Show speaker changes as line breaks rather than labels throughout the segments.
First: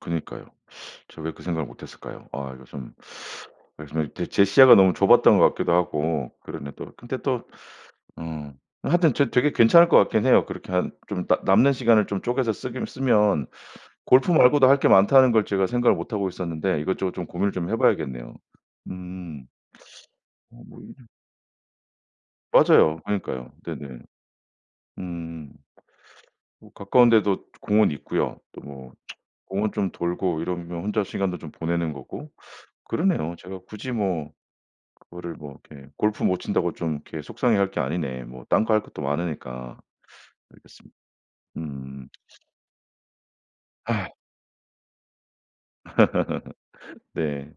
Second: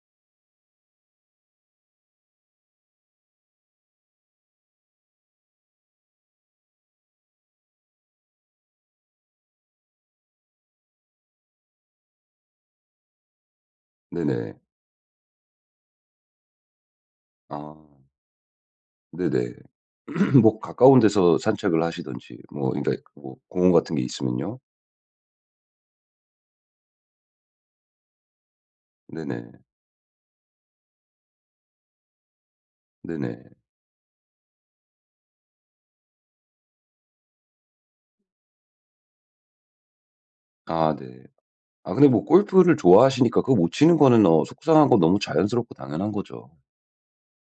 그러니까요. 제가 왜 그 생각을 못 했을까요? 아 이거 좀 말씀하신 제 시야가 너무 좁았던 것 같기도 하고 그러네 또. 근데 또 어 하여튼 되 되게 괜찮을 것 같긴 해요. 그렇게 한 좀 나 남는 시간을 좀 쪼개서 쓰기는 쓰면 골프
네네.
말고도 할 게 많다는 걸 제가 생각을 못 하고 있었는데 이것저것 좀 고민을 좀
아.
해봐야겠네요. 음.
네네. 뭐
어 뭐
가까운
있냐.
데서 산책을 하시던지, 뭐 이런
맞아요.
데 뭐
그러니까요.
공원 같은
네네.
게 있으면요.
음. 뭐 가까운 데도 공원 있고요. 또 뭐
네네.
공원 좀 돌고 이러면 혼자 시간도 좀 보내는 거고 그러네요.
네네.
제가 굳이 뭐 그거를 뭐 이렇게 골프 못 친다고 좀 이렇게 속상해할 게 아니네. 뭐 딴 거 할 것도 많으니까.
아
알겠습니다.
네. 아 근데
음.
뭐 골프를 좋아하시니까 그거 못 치는
아.
거는 어 속상한 거 너무 자연스럽고 당연한 거죠.
네.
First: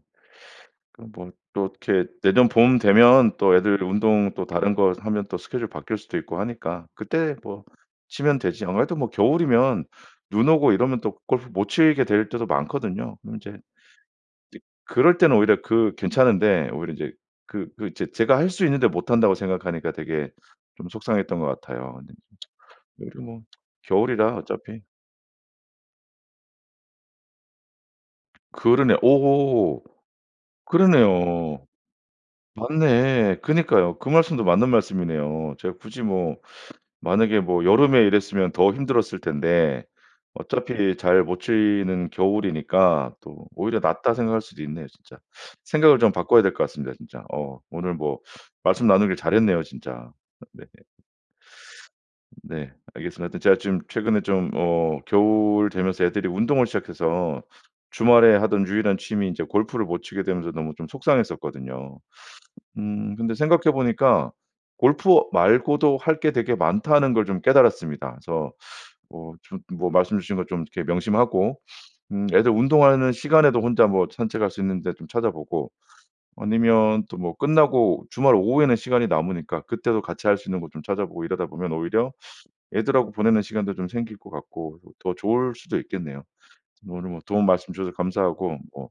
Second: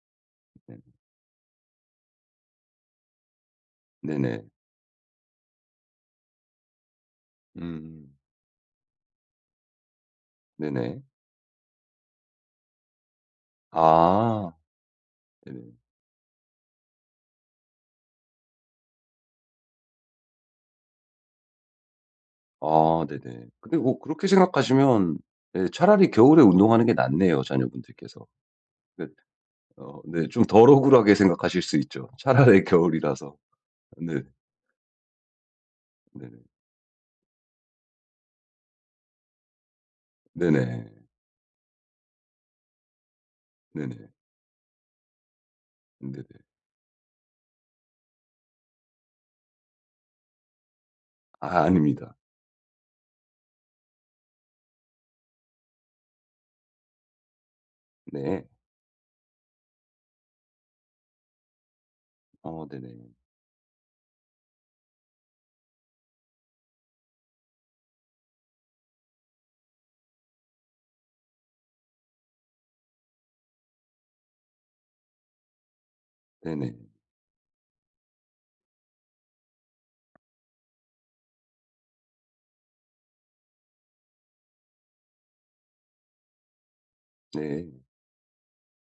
네.
그럼 뭐 또 이렇게 내년 봄 되면 또 애들 운동
네네.
또 다른 거 하면 또 스케줄 바뀔 수도 있고 하니까 그때 뭐
음.
치면 되지. 아무래도 뭐 겨울이면 눈 오고
네네.
이러면 또 골프 못 치게 될 때도 많거든요. 그럼 이제
아.
그럴 때는
네.
오히려 그 괜찮은데 오히려 이제 그 그 제 제가 할 수 있는데 못한다고 생각하니까 되게 좀 속상했던 것 같아요.
아
그래도 뭐
네네. 근데 뭐 그렇게
겨울이라 어차피
생각하시면 예 차라리 겨울에 운동하는 게 낫네요, 자녀분들께서.
그러네.
그
오호.
어 네 좀 덜 억울하게 생각하실
그러네요.
수 있죠, 차라리 겨울이라서.
맞네. 그러니까요. 그
네.
말씀도 맞는 말씀이네요. 제가 굳이
네.
뭐 만약에 뭐 여름에 이랬으면 더 힘들었을 텐데,
네네.
어차피 잘 못 치는 겨울이니까 또 오히려
네네.
낫다 생각할 수도 있네요, 진짜. 생각을 좀
네.
바꿔야 될 것 같습니다, 진짜. 어 오늘 뭐 말씀 나누기를 잘했네요, 진짜. 어 네.
아 아닙니다.
네. 알겠습니다. 하여튼 제가 지금 최근에 좀 어 겨울 되면서 애들이 운동을 시작해서 주말에
네.
하던 유일한 취미 이제 골프를 못 치게 되면서 너무 좀 속상했었거든요.
어 네네.
음 근데 생각해 보니까 골프 말고도 할 게 되게 많다는 걸 좀 깨달았습니다. 그래서 뭐 좀 뭐 말씀 주신 거 좀 이렇게 명심하고 음 애들 운동하는 시간에도 혼자 뭐 산책할 수 있는 데 좀 찾아보고.
네네.
아니면 또 뭐 끝나고 주말 오후에는 시간이 남으니까 그때도 같이 할 수 있는 곳 좀 찾아보고 이러다 보면 오히려 애들하고 보내는 시간도 좀 생길 것 같고, 더 좋을 수도 있겠네요. 오늘 뭐 도움 말씀
네.
주셔서 감사하고 뭐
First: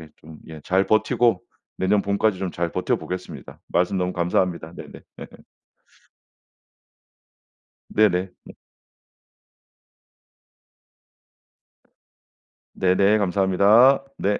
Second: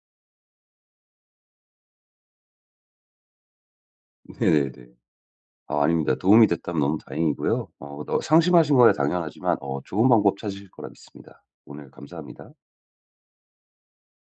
예 좀 예 잘 버티고 내년 봄까지 좀 잘 버텨보겠습니다. 말씀 너무 감사합니다.
네네네.
네네.
아 아닙니다. 도움이 됐다면 너무 다행이고요. 어 너
네네.
상심하신 거야 당연하지만 어 좋은 방법 찾으실 거라 믿습니다. 오늘 감사합니다.
네네 감사합니다. 네.